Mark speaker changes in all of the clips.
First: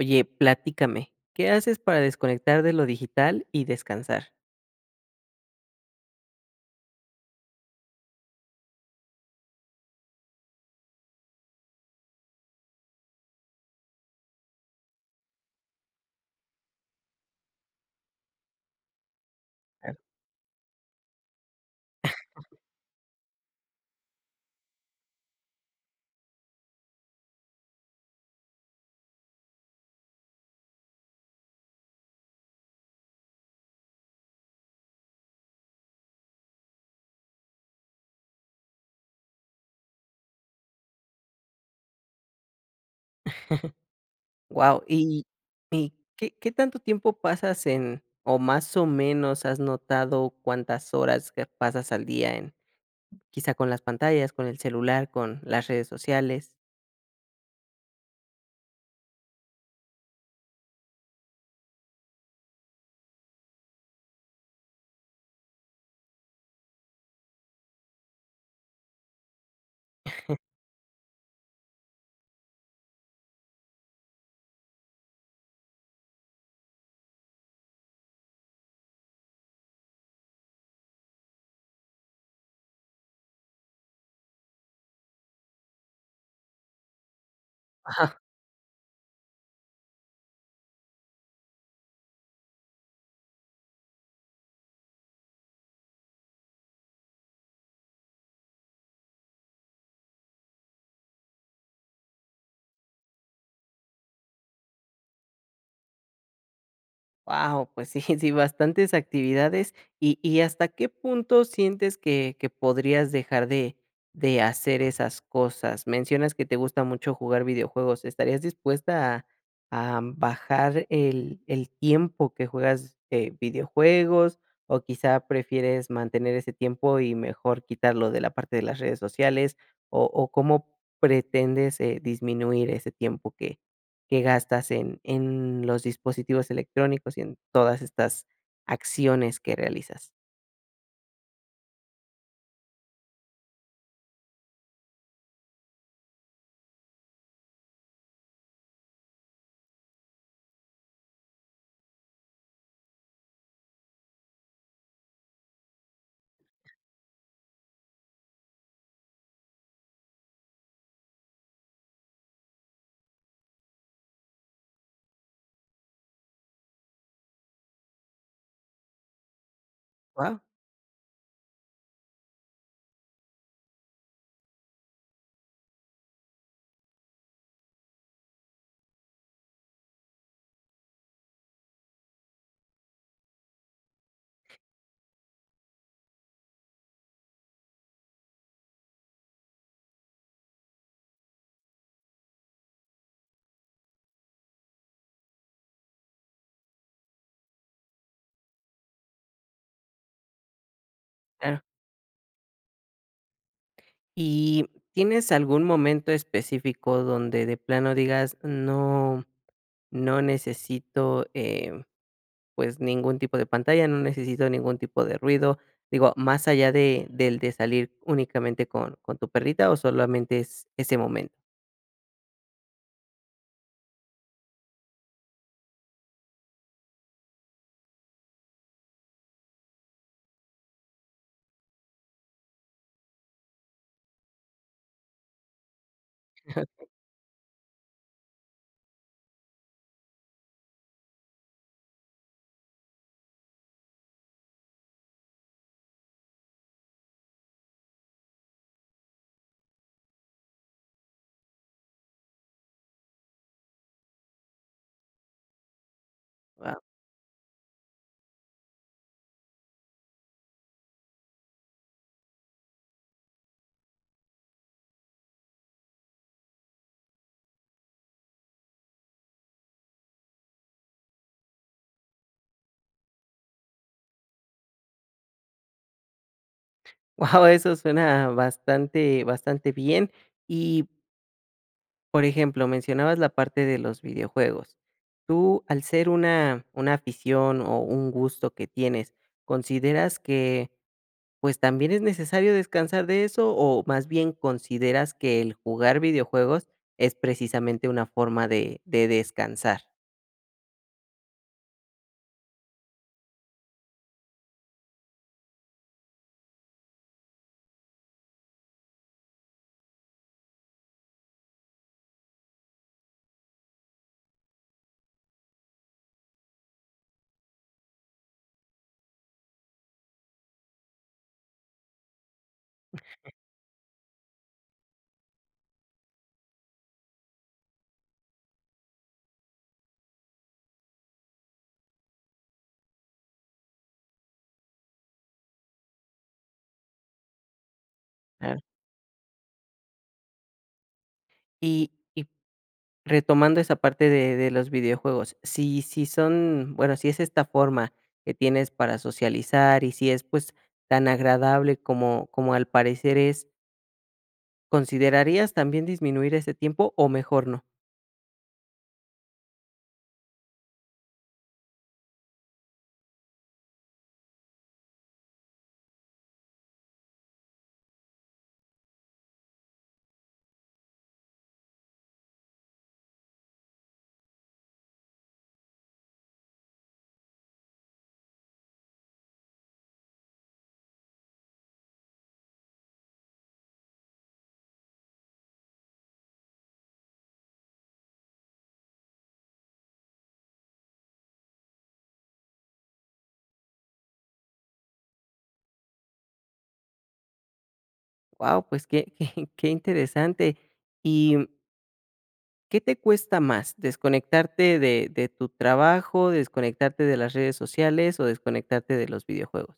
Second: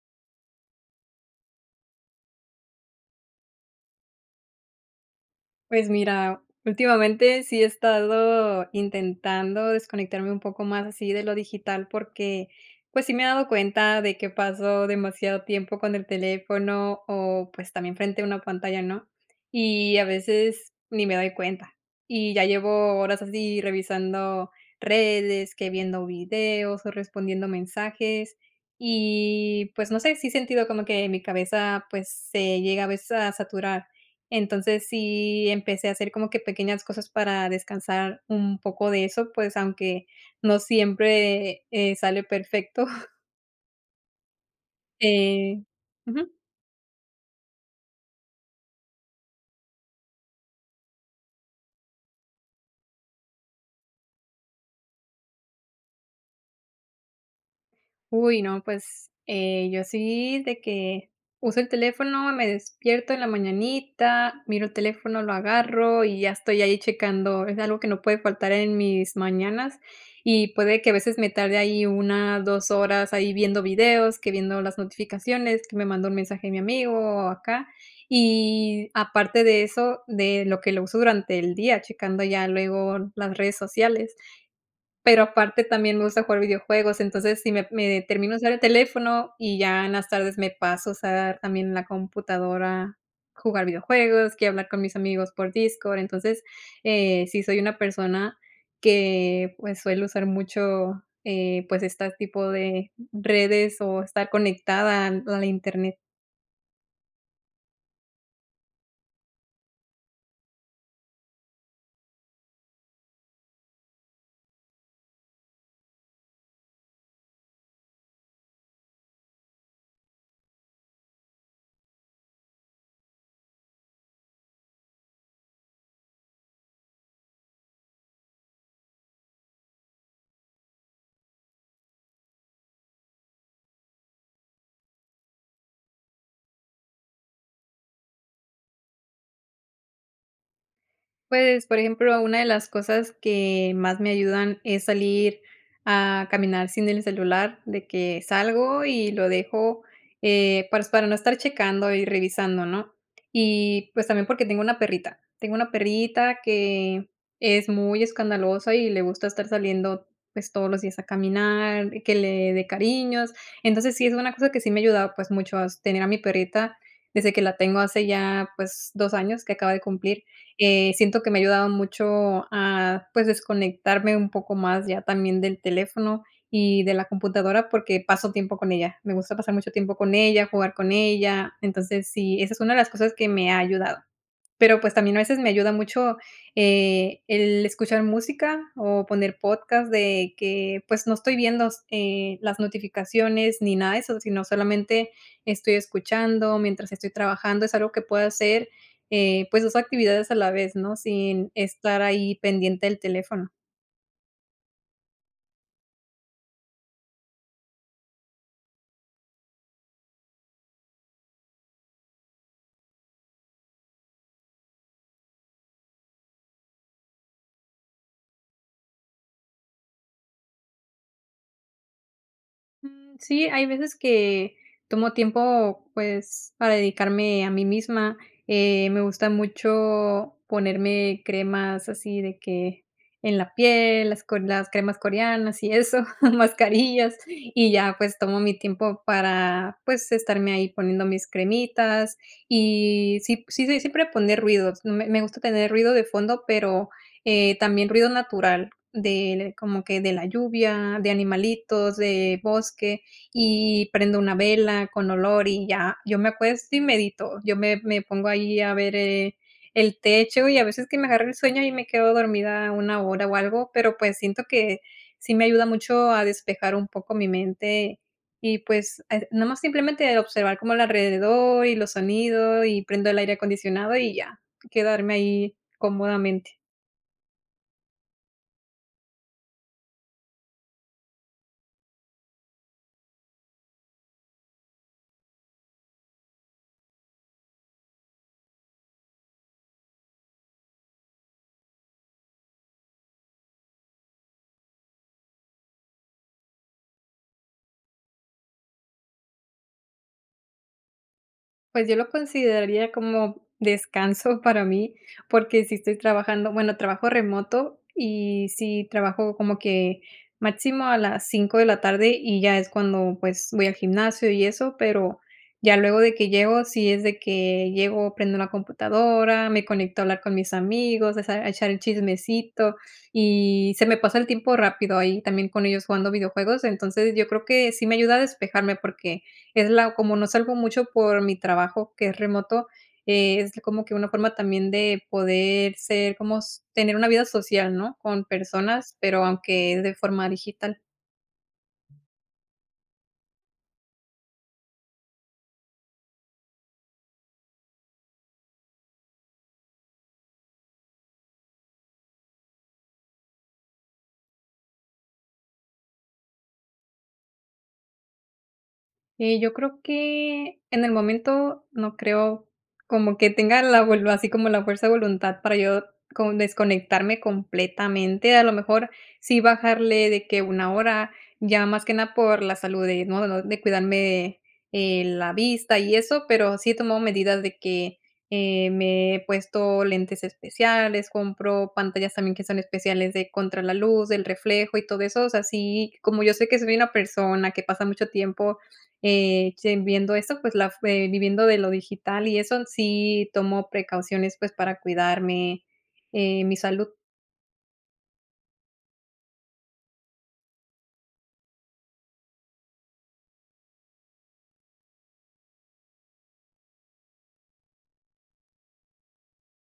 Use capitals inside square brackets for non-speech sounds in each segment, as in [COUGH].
Speaker 1: Oye, platícame, ¿qué haces para desconectar de lo digital y descansar?
Speaker 2: Pues mira, últimamente sí he estado intentando desconectarme un poco más así de lo digital porque, pues sí me he dado cuenta de que paso demasiado tiempo con el teléfono o pues también frente a una pantalla, ¿no?
Speaker 1: Claro.
Speaker 2: Y a veces ni me doy cuenta. Y ya llevo horas así revisando redes, que viendo videos o respondiendo mensajes. Y pues no sé, sí he sentido como que mi cabeza pues se llega a veces a saturar. Entonces, sí empecé a hacer como que pequeñas cosas para descansar un poco de eso, pues, aunque no siempre, sale perfecto, [LAUGHS]
Speaker 1: Guau,
Speaker 2: eh ujú.
Speaker 1: ¿qué tanto tiempo pasas en o más o menos has notado cuántas horas que pasas al día en, quizá con las pantallas, con el celular, con las redes sociales?
Speaker 2: Uy, no, pues, yo sí de que uso el teléfono, me despierto en la mañanita, miro el teléfono, lo agarro y ya estoy ahí checando. Es algo que no puede faltar en mis mañanas y puede que a veces me tarde ahí una 2 horas ahí viendo videos, que viendo las notificaciones, que me mandó un mensaje mi amigo o acá. Y aparte de eso, de lo que lo uso durante el día, checando ya luego las redes sociales pero aparte también me gusta jugar videojuegos, entonces, si me termino de usar el teléfono y ya en las tardes me paso a usar también la computadora, jugar videojuegos, que hablar con mis amigos por Discord. Entonces, sí soy una persona que, pues, suele usar mucho, pues, este tipo de redes o estar conectada a la Internet.
Speaker 1: Wow, pues sí, [LAUGHS] sí, bastantes actividades. ¿Y hasta qué punto sientes que podrías dejar de hacer esas cosas? Mencionas que te gusta mucho jugar videojuegos, ¿estarías dispuesta a bajar el tiempo que juegas, videojuegos? O quizá prefieres mantener ese tiempo y mejor quitarlo de la parte de las redes sociales, o, ¿cómo pretendes, disminuir ese tiempo que gastas en los dispositivos electrónicos y en todas estas acciones que realizas?
Speaker 2: Pues, por ejemplo, una de las cosas que más me ayudan es salir a caminar sin el celular, de que salgo y lo dejo, pues, para no estar checando y revisando, ¿no? Y, pues, también porque tengo una perrita. Tengo una perrita que es muy escandalosa y le gusta estar saliendo, pues, todos los días a caminar, que le dé cariños. Entonces, sí es una cosa que sí me ha ayudado, pues, mucho a tener a mi perrita desde que la tengo hace ya, pues, 2 años que acaba de cumplir.
Speaker 1: Wow.
Speaker 2: Siento que me ha ayudado mucho a, pues, desconectarme un poco más ya también del teléfono y de la computadora, porque paso tiempo con ella. Me gusta pasar mucho tiempo con ella, jugar con ella. Entonces, sí, esa es una de las cosas que me ha ayudado. Pero, pues, también a veces me ayuda mucho, el escuchar música o poner podcast de que, pues, no estoy viendo las notificaciones ni nada de eso, sino solamente estoy escuchando mientras estoy trabajando. Es algo que puedo hacer, pues, 2 actividades a la vez, ¿no? Sin
Speaker 1: Claro.
Speaker 2: estar ahí pendiente del teléfono.
Speaker 1: ¿Y tienes algún momento específico donde de plano digas: "No, no necesito, pues, ningún tipo de pantalla, no necesito ningún tipo de ruido"? Digo, más allá de del de salir únicamente con tu perrita, ¿o solamente es ese momento?
Speaker 2: Mm, sí, hay veces que tomo tiempo, pues, para dedicarme a mí misma. Me gusta mucho ponerme cremas así de que en la piel, las cremas coreanas y eso, [LAUGHS] mascarillas, y ya, pues, tomo mi tiempo para, pues, estarme ahí poniendo mis cremitas y sí sí, sí, siempre poner ruidos. Me gusta tener ruido de fondo, pero, también ruido natural de como que de la lluvia, de animalitos, de bosque, y prendo una vela con olor y ya, yo me acuesto
Speaker 1: Wow.
Speaker 2: y medito. Yo me pongo ahí a ver, el techo y a veces que me agarra el sueño y me quedo dormida una hora o algo, pero, pues, siento que sí me ayuda mucho a despejar un poco mi mente y, pues, nada más simplemente observar como el alrededor y los sonidos y prendo el aire acondicionado y ya, quedarme ahí cómodamente.
Speaker 1: [LAUGHS] Eso suena bastante bastante bien. Y por ejemplo, mencionabas la parte de los videojuegos. Tú, al ser una afición o un gusto que tienes, ¿consideras que, pues, también es necesario descansar de eso, o más bien consideras que el jugar videojuegos es precisamente una forma de descansar?
Speaker 2: Pues yo lo consideraría como descanso para mí, porque si estoy trabajando, bueno, trabajo remoto y si trabajo como que máximo a las 5 de la tarde y ya es cuando pues voy al gimnasio y eso, pero ya luego de que llego, sí es de que llego, prendo la computadora, me conecto a hablar con mis amigos, a echar el chismecito y se me pasa el tiempo rápido ahí también con ellos jugando videojuegos, entonces yo creo que sí me ayuda a despejarme porque es la como no salgo mucho por mi trabajo, que es remoto, es como que una forma también de poder ser como s tener una vida social, ¿no?, con
Speaker 1: Claro.
Speaker 2: personas, pero aunque es de forma digital.
Speaker 1: Y retomando esa parte de los videojuegos, si son, bueno, si es esta forma que tienes para socializar y si es, pues, tan agradable como como al parecer es, ¿considerarías también disminuir ese tiempo o mejor no?
Speaker 2: Yo creo que en el momento no creo como que tenga la vol así como la fuerza de voluntad para yo como desconectarme completamente, a lo mejor sí bajarle de que una hora, ya más que nada por la salud de, ¿no?, de cuidarme, la vista y eso, pero sí he tomado medidas de que, me he puesto lentes especiales, compro pantallas también que son especiales de contra la luz, del reflejo y todo eso, o sea, sí, como yo sé que soy una persona que pasa mucho tiempo ye viendo esto, pues, la viviendo de lo digital y eso, sí tomo precauciones, pues, para cuidarme, mi salud.
Speaker 1: Wow, pues qué [LAUGHS] qué qué interesante. ¿Y qué te cuesta más, desconectarte de tu trabajo, desconectarte de las redes sociales o desconectarte de los videojuegos?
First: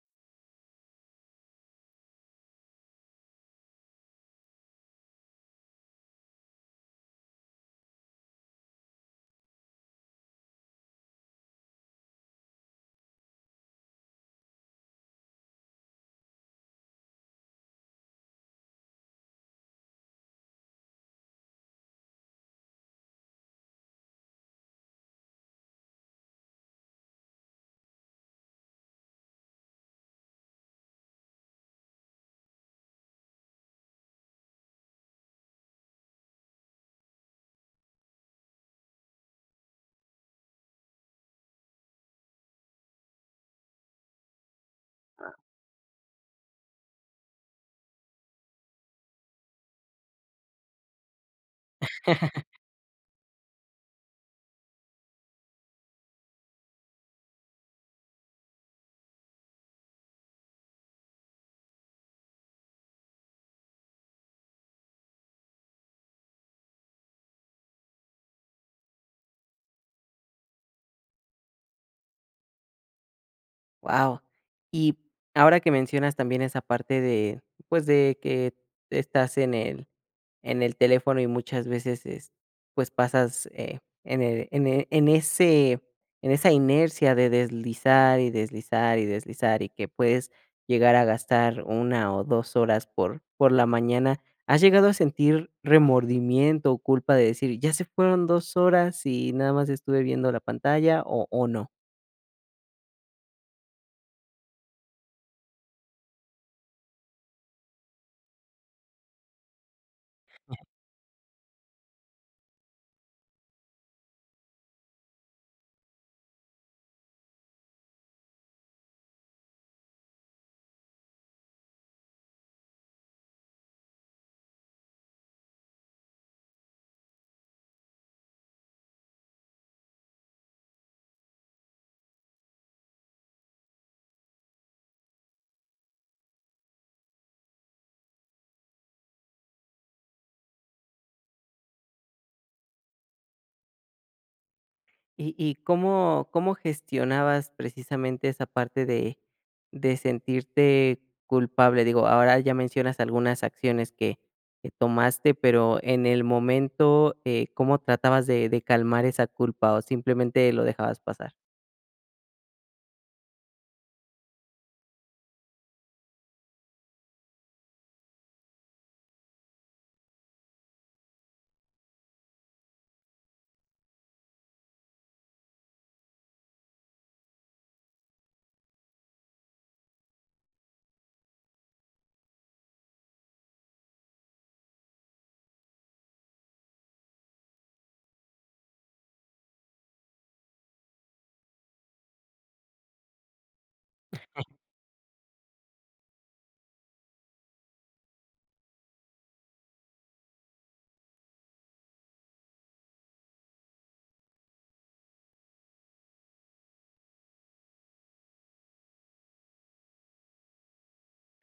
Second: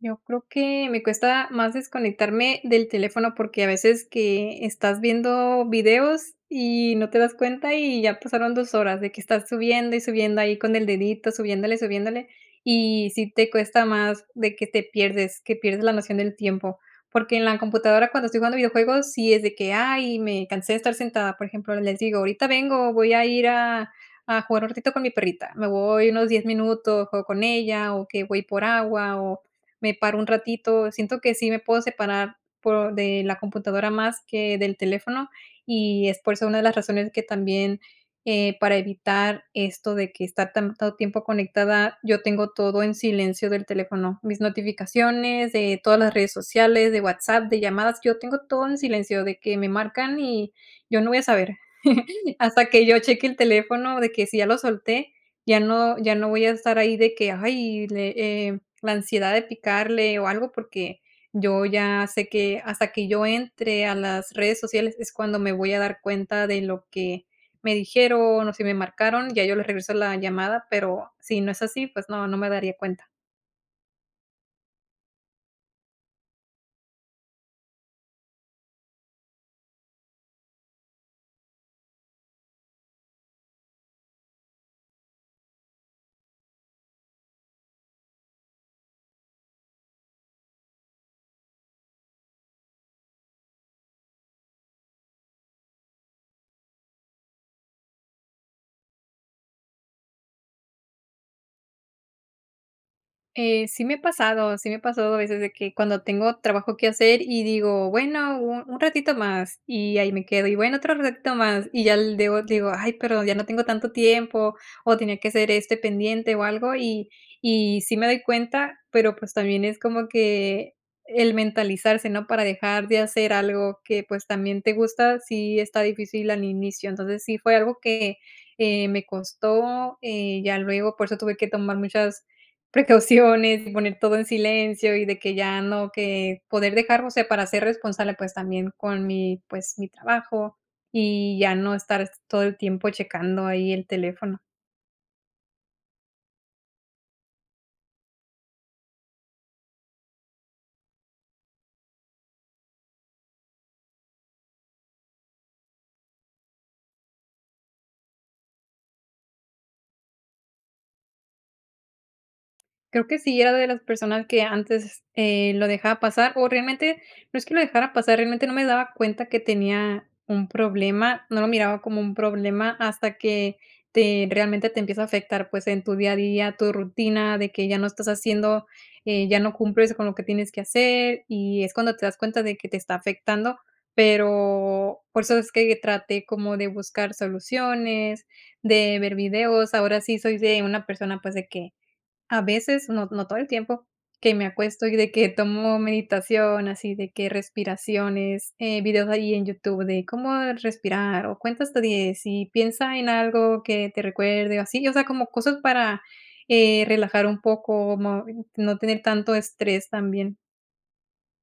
Speaker 2: Yo creo que me cuesta más desconectarme del teléfono, porque a veces que estás viendo videos y no te das cuenta, y ya pasaron 2 horas de que estás subiendo y subiendo ahí con el dedito, subiéndole, subiéndole, y sí te cuesta más de que te pierdes, que pierdes la noción del tiempo. Porque en la computadora, cuando estoy jugando videojuegos, sí es de que: "Ay, me cansé de estar sentada", por ejemplo, les digo: "Ahorita vengo, voy a ir a jugar un ratito con mi perrita". Me voy unos 10 minutos, juego con ella, o que voy por agua, o me paro un ratito. Siento que sí me puedo separar por de la computadora más que del teléfono, y es por eso una de las razones que también, para evitar esto de que estar tanto tiempo conectada, yo tengo todo en silencio del teléfono, mis notificaciones de todas las redes sociales, de WhatsApp, de llamadas, yo tengo todo en silencio, de que me marcan y yo no voy a saber [LAUGHS] hasta que yo cheque el teléfono de que si ya lo solté, ya no ya no voy a estar ahí de que, ay, eh, la ansiedad de picarle o algo, porque yo ya sé que hasta que yo entre a las redes sociales es cuando me voy a dar cuenta de lo que me dijeron o si me marcaron, ya yo les regreso la llamada, pero si no es así, pues no, no me daría cuenta.
Speaker 1: Wow. Y ahora que mencionas también esa parte de, pues, de que estás en el teléfono y muchas veces, es pues, pasas, en el en e en ese en esa inercia de deslizar, y deslizar, y deslizar, y que puedes llegar a gastar una o 2 horas por la mañana, ¿has llegado a sentir remordimiento o culpa de decir: "Ya se fueron 2 horas y nada más estuve viendo la pantalla", o no?
Speaker 2: Sí me ha pasado, sí me ha pasado a veces de que cuando tengo trabajo que hacer y digo: "Bueno, un ratito más", y ahí me quedo, y bueno, otro ratito más, y ya l debo digo: "Ay, pero ya no tengo tanto tiempo", o tenía que hacer este pendiente o algo, y sí me doy cuenta, pero, pues, también es como que el mentalizarse, ¿no?, para dejar de hacer algo que, pues, también te gusta, sí está difícil al inicio. Entonces, sí fue algo que, me costó, ya luego por eso tuve que tomar muchas precauciones, y poner todo en silencio y de que ya no, que poder dejar, o sea, para ser responsable, pues, también con mi, pues, mi trabajo y ya no estar todo el tiempo checando ahí el teléfono.
Speaker 1: ¿Y cómo gestionabas precisamente esa parte de sentirte culpable? Digo, ahora ya mencionas algunas acciones que tomaste, pero en el momento, ¿cómo tratabas de calmar esa culpa o simplemente lo dejabas pasar?
Speaker 2: Creo que sí era de las personas que antes, lo dejaba pasar, o realmente, no es que lo dejara pasar, realmente no me daba cuenta que tenía un problema, no lo miraba como un problema hasta que te realmente te empieza a afectar, pues, en tu día a día, tu rutina, de que ya no estás haciendo, ya no cumples con lo que tienes que hacer, y es cuando te das cuenta de que te está afectando, pero por eso es que traté como de buscar soluciones, de ver videos. Ahora sí soy de una persona, pues, de que a veces, no todo el tiempo, que me acuesto y de que tomo meditación, así de que respiraciones, videos ahí en YouTube de cómo respirar o cuenta hasta 10 y piensa en algo que te recuerde o así, o sea, como cosas para, relajar un poco, mo no tener tanto estrés también.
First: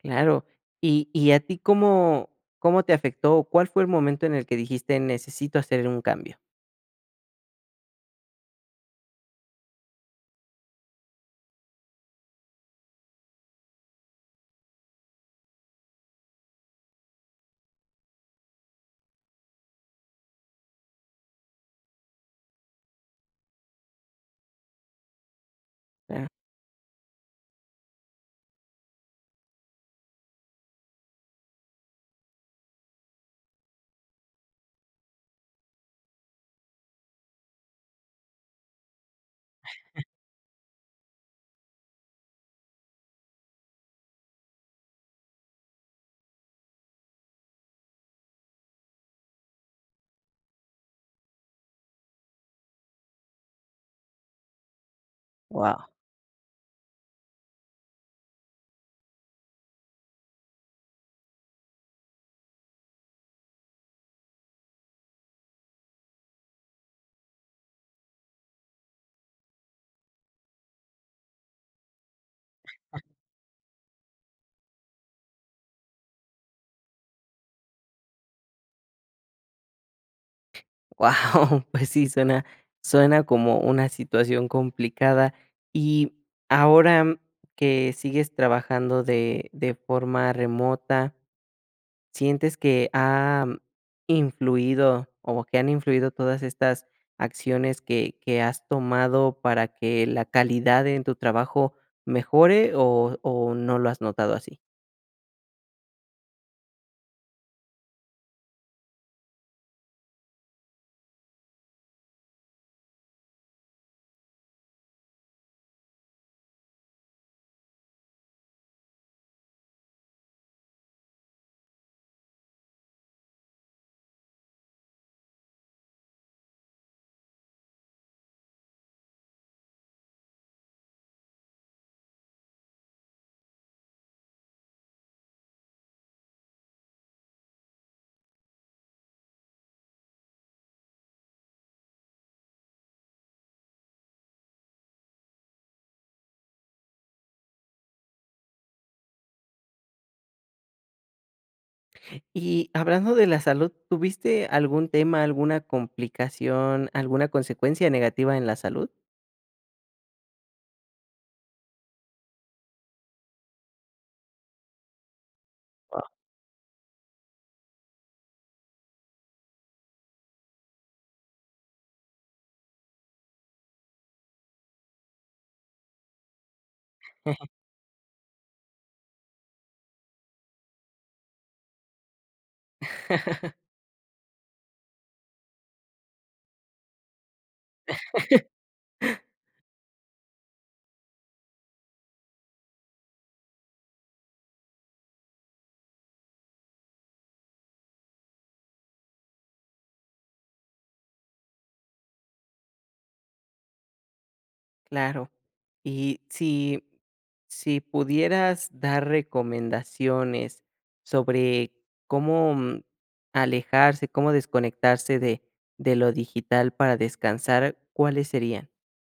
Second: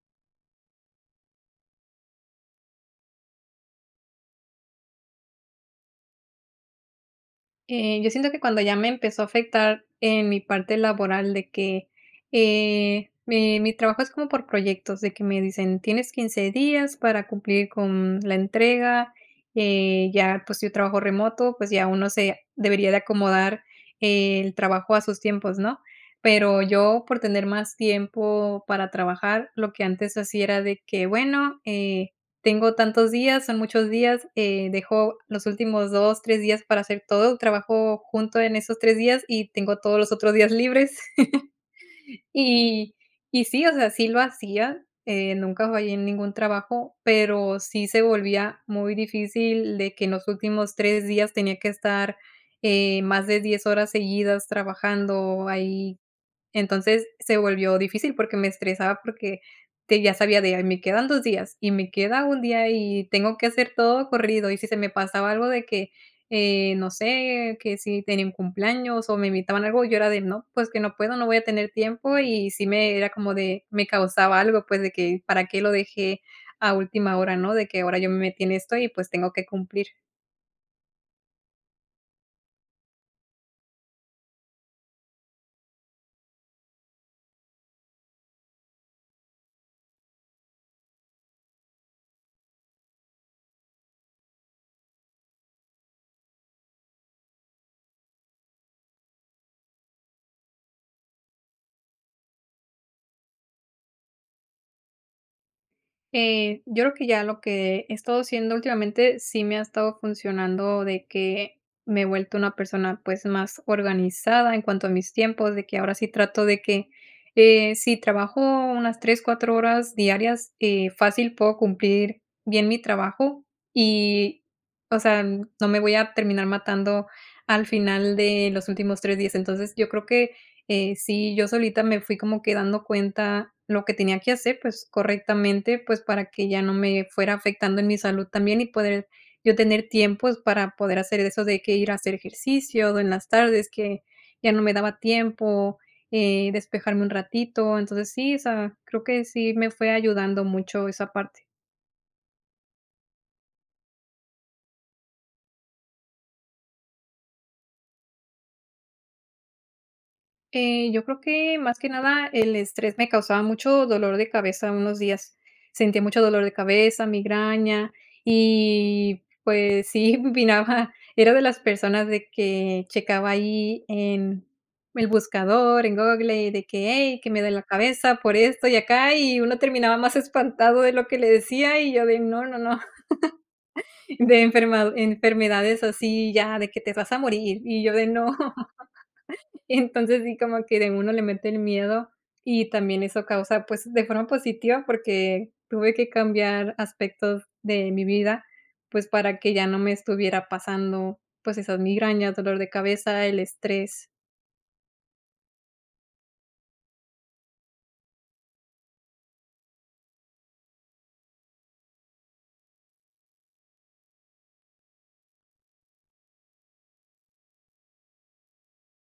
Speaker 1: Claro. ¿Y a ti cómo te afectó o cuál fue el momento en el que dijiste: "Necesito hacer un cambio"?
Speaker 2: Yo siento que cuando ya me empezó a afectar en mi parte laboral de que, mi mi trabajo es como por proyectos, de que me dicen: "Tienes 15 días para cumplir con la entrega", ya, pues, yo trabajo remoto, pues, ya uno se debería de acomodar el trabajo a sus tiempos, ¿no?
Speaker 1: Wow.
Speaker 2: Pero yo, por tener más tiempo para trabajar, lo que antes hacía era de que, bueno, tengo tantos días, son muchos días, dejo los últimos 2, 3 días para hacer todo, trabajo junto en esos 3 días y tengo todos los otros días libres. [LAUGHS] Y y sí, o sea, sí lo hacía, nunca fallé en ningún trabajo, pero sí se volvía muy difícil de que en los últimos 3 días tenía que estar, más de 10 horas seguidas trabajando ahí. Entonces se volvió difícil porque me estresaba porque te ya sabía de: "Ay, me quedan 2 días y me queda un día y tengo que hacer todo corrido", y si se me pasaba algo de que, no sé, que si tenía un cumpleaños o me invitaban a algo, yo era de: "No, pues que no puedo, no voy a tener tiempo", y sí me era como de me causaba algo, pues, de que para qué lo dejé a última hora, ¿no? De que ahora yo me metí en esto y, pues, tengo que cumplir.
Speaker 1: Wow, [LAUGHS] pues sí, suena suena como una situación complicada. Y ahora que sigues trabajando de forma remota, ¿sientes que ha influido o que han influido todas estas acciones que has tomado para que la calidad en tu trabajo mejore o no lo has notado así?
Speaker 2: Yo creo que ya lo que he estado haciendo últimamente sí me ha estado funcionando de que me he vuelto una persona, pues, más organizada en cuanto a mis tiempos, de que ahora sí trato de que si trabajo unas 3 4 horas diarias, fácil puedo cumplir bien mi trabajo y, o sea, no me voy a terminar matando al final de los últimos 3 días. Entonces yo creo que sí, yo solita me fui como que dando cuenta lo que tenía que hacer, pues, correctamente, pues, para que ya no me fuera afectando en mi salud también y poder yo tener tiempos para poder hacer eso de que ir a hacer ejercicio en las tardes, que ya no me daba tiempo, despejarme un ratito. Entonces sí, o sea, creo que sí me fue ayudando mucho esa parte.
Speaker 1: Y hablando de la salud, ¿tuviste algún tema, alguna complicación, alguna consecuencia negativa en la salud?
Speaker 2: Yo creo que más que nada el estrés me causaba mucho dolor de cabeza unos días. Sentía mucho dolor de cabeza, migraña, y pues sí, [LAUGHS] miraba, era de las personas de que checaba ahí en el buscador, en Google, y de que, hey, que me da la cabeza por esto y acá, y uno terminaba más espantado de lo que le decía y yo de no, no, no, [LAUGHS] de enfermedades así ya, de que te vas a morir y yo de no. Entonces, sí, como que de uno le mete el miedo y también eso causa, pues, de forma positiva, porque tuve que cambiar aspectos de mi vida, pues, para que ya no me estuviera pasando, pues, esas migrañas, dolor de cabeza, el estrés.
Speaker 1: Claro. Y si si pudieras dar recomendaciones sobre cómo, alejarse, cómo desconectarse de lo digital para descansar, ¿cuáles serían? [LAUGHS]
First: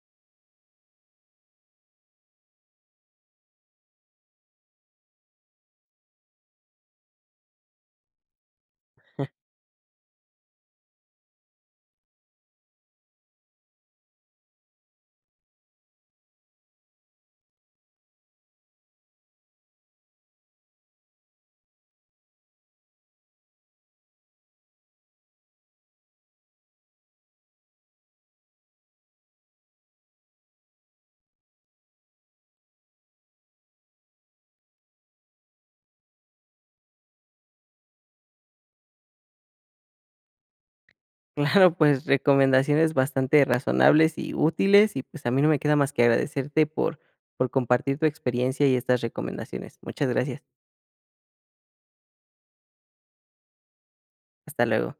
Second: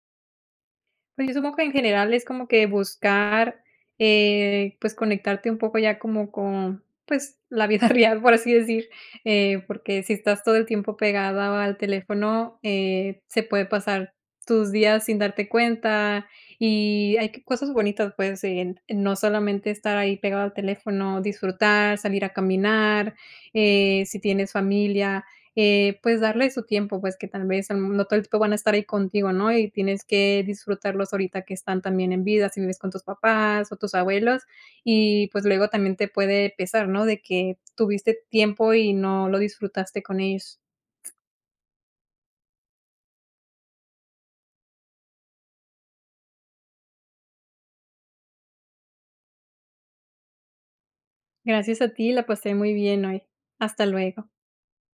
Speaker 2: Pues, yo supongo que en general es como que buscar, pues, conectarte un poco ya como con, pues, la vida [LAUGHS] real, por así decir, porque si estás todo el tiempo pegada al teléfono, se puede pasar tus días sin darte cuenta, y hay que cosas bonitas, pues, en no solamente estar ahí pegado al teléfono, disfrutar, salir a caminar, si tienes familia. Pues, darle su tiempo, pues, que tal vez no todo el tiempo van a estar ahí contigo, ¿no? Y tienes que disfrutarlos ahorita que están también en vida, si vives con tus papás o tus abuelos, y, pues, luego también te puede pesar, ¿no? De que tuviste tiempo y no lo disfrutaste con ellos.
Speaker 1: Claro, pues, recomendaciones bastante razonables y útiles, y, pues, a mí no me queda más que agradecerte por compartir tu experiencia y estas recomendaciones. Muchas gracias.
Speaker 2: Gracias a ti, la pasé muy bien hoy. Hasta luego.
Speaker 1: Hasta luego.